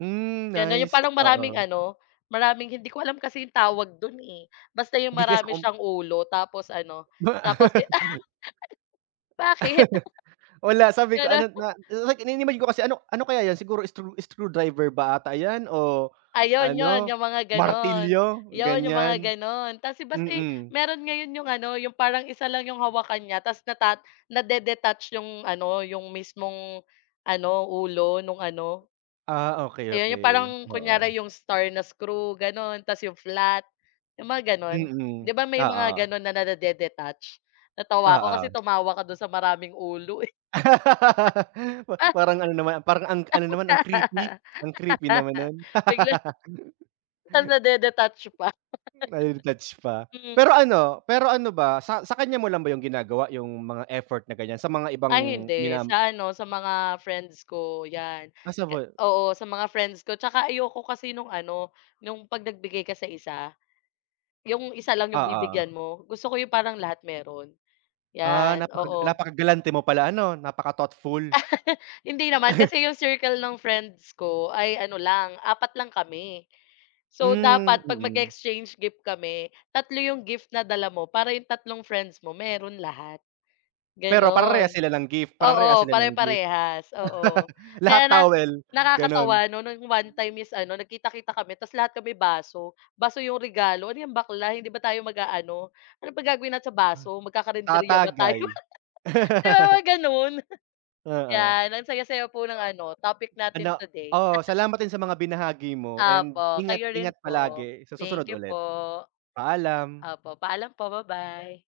Hmm, 'Yan na yung nice. palang maraming Oo. ano, maraming hindi ko alam kasi yung tawag dun, eh, basta yung 'Di kasi marami com siyang ulo tapos ano, Wa tapos Bakit? Wala sabi ko Gana ano, na like ini-imagine ko kasi ano ano kaya 'yan, siguro screw screwdriver ba ata 'yan o Ayun yun, ano, yung mga gano'n. martilyo, Yun yung mga ganiyan. gano'n tapos basta, eh, Mm. meron ngayon yung ano, yung parang 1 lang yung hawakan nya tapos nata nade-detach yung ano, yung mismong ano, ulo nung ano. Ah, Ayun yun, yung parang okey-okey, o om. kunyari yung star na screw, gano'n. Tapos yung flat, yung mga gano'n. Mm, 'Di ba may mga oo. gano'n na nade-detach, natawa ako kasi Oo. tumawa ka do'n sa maraming ulo, eh. Pa parang ano naman parang ang ano naman, ang creepy. Ang creepy naman nun. Biglang nade-detach pa. Nade-detach pa. Hmm. Pero ano pero ano ba sa sa kanya mo lang ba yun ginagawa, yung mga effort na ganiyan, sa mga Ay, ibang hindi. ginam Sa ano, sa mga friends ko 'yan. Possible. Oo, sa mga friends ko. Tsaka ayoko kasi nung ano, yung 'pag nagbigay ka sa isa, yung isa lang yung Oo. bibigyan mo. Gusto ko yung parang lahat meron, Ah, 'yan, napaka oo. napakagalante mo pala ano, napaka-thoughtful. Hindi naman kasi yung circle ng friends ko ay ano lang, 4 lang kami. So, Hmm. dapat 'pag Mm. mag-e-exchange gift kami 3 yung gift na dala mo para yung tatlong friends mo meron lahat, Pero parehas gano'n. sila ng gift? Parehas Oo, sila ng gift? pare-parehas, oo. Lahat Kaya na towel, ganun? nakakatawa 'no, nung one time is ano, nagkita-kita kami tapos lahat kami baso, baso yung regalo, ano 'yan bakla, hindi ba tayo mag-aano? Ano bang gagawin natin sa baso, magkakarenderya ba tayo? Tatagay. Yung mga gano'n? Oo. 'Yan ang saya-saya po ng ano, topic natin Ano today. oo, salamat din sa mga binahagi mo and Opo, ingat kayo ingat rin po. palagi. Sa susunod Thank you ulit. po. Paalam. Opo. Paalam po. Babay.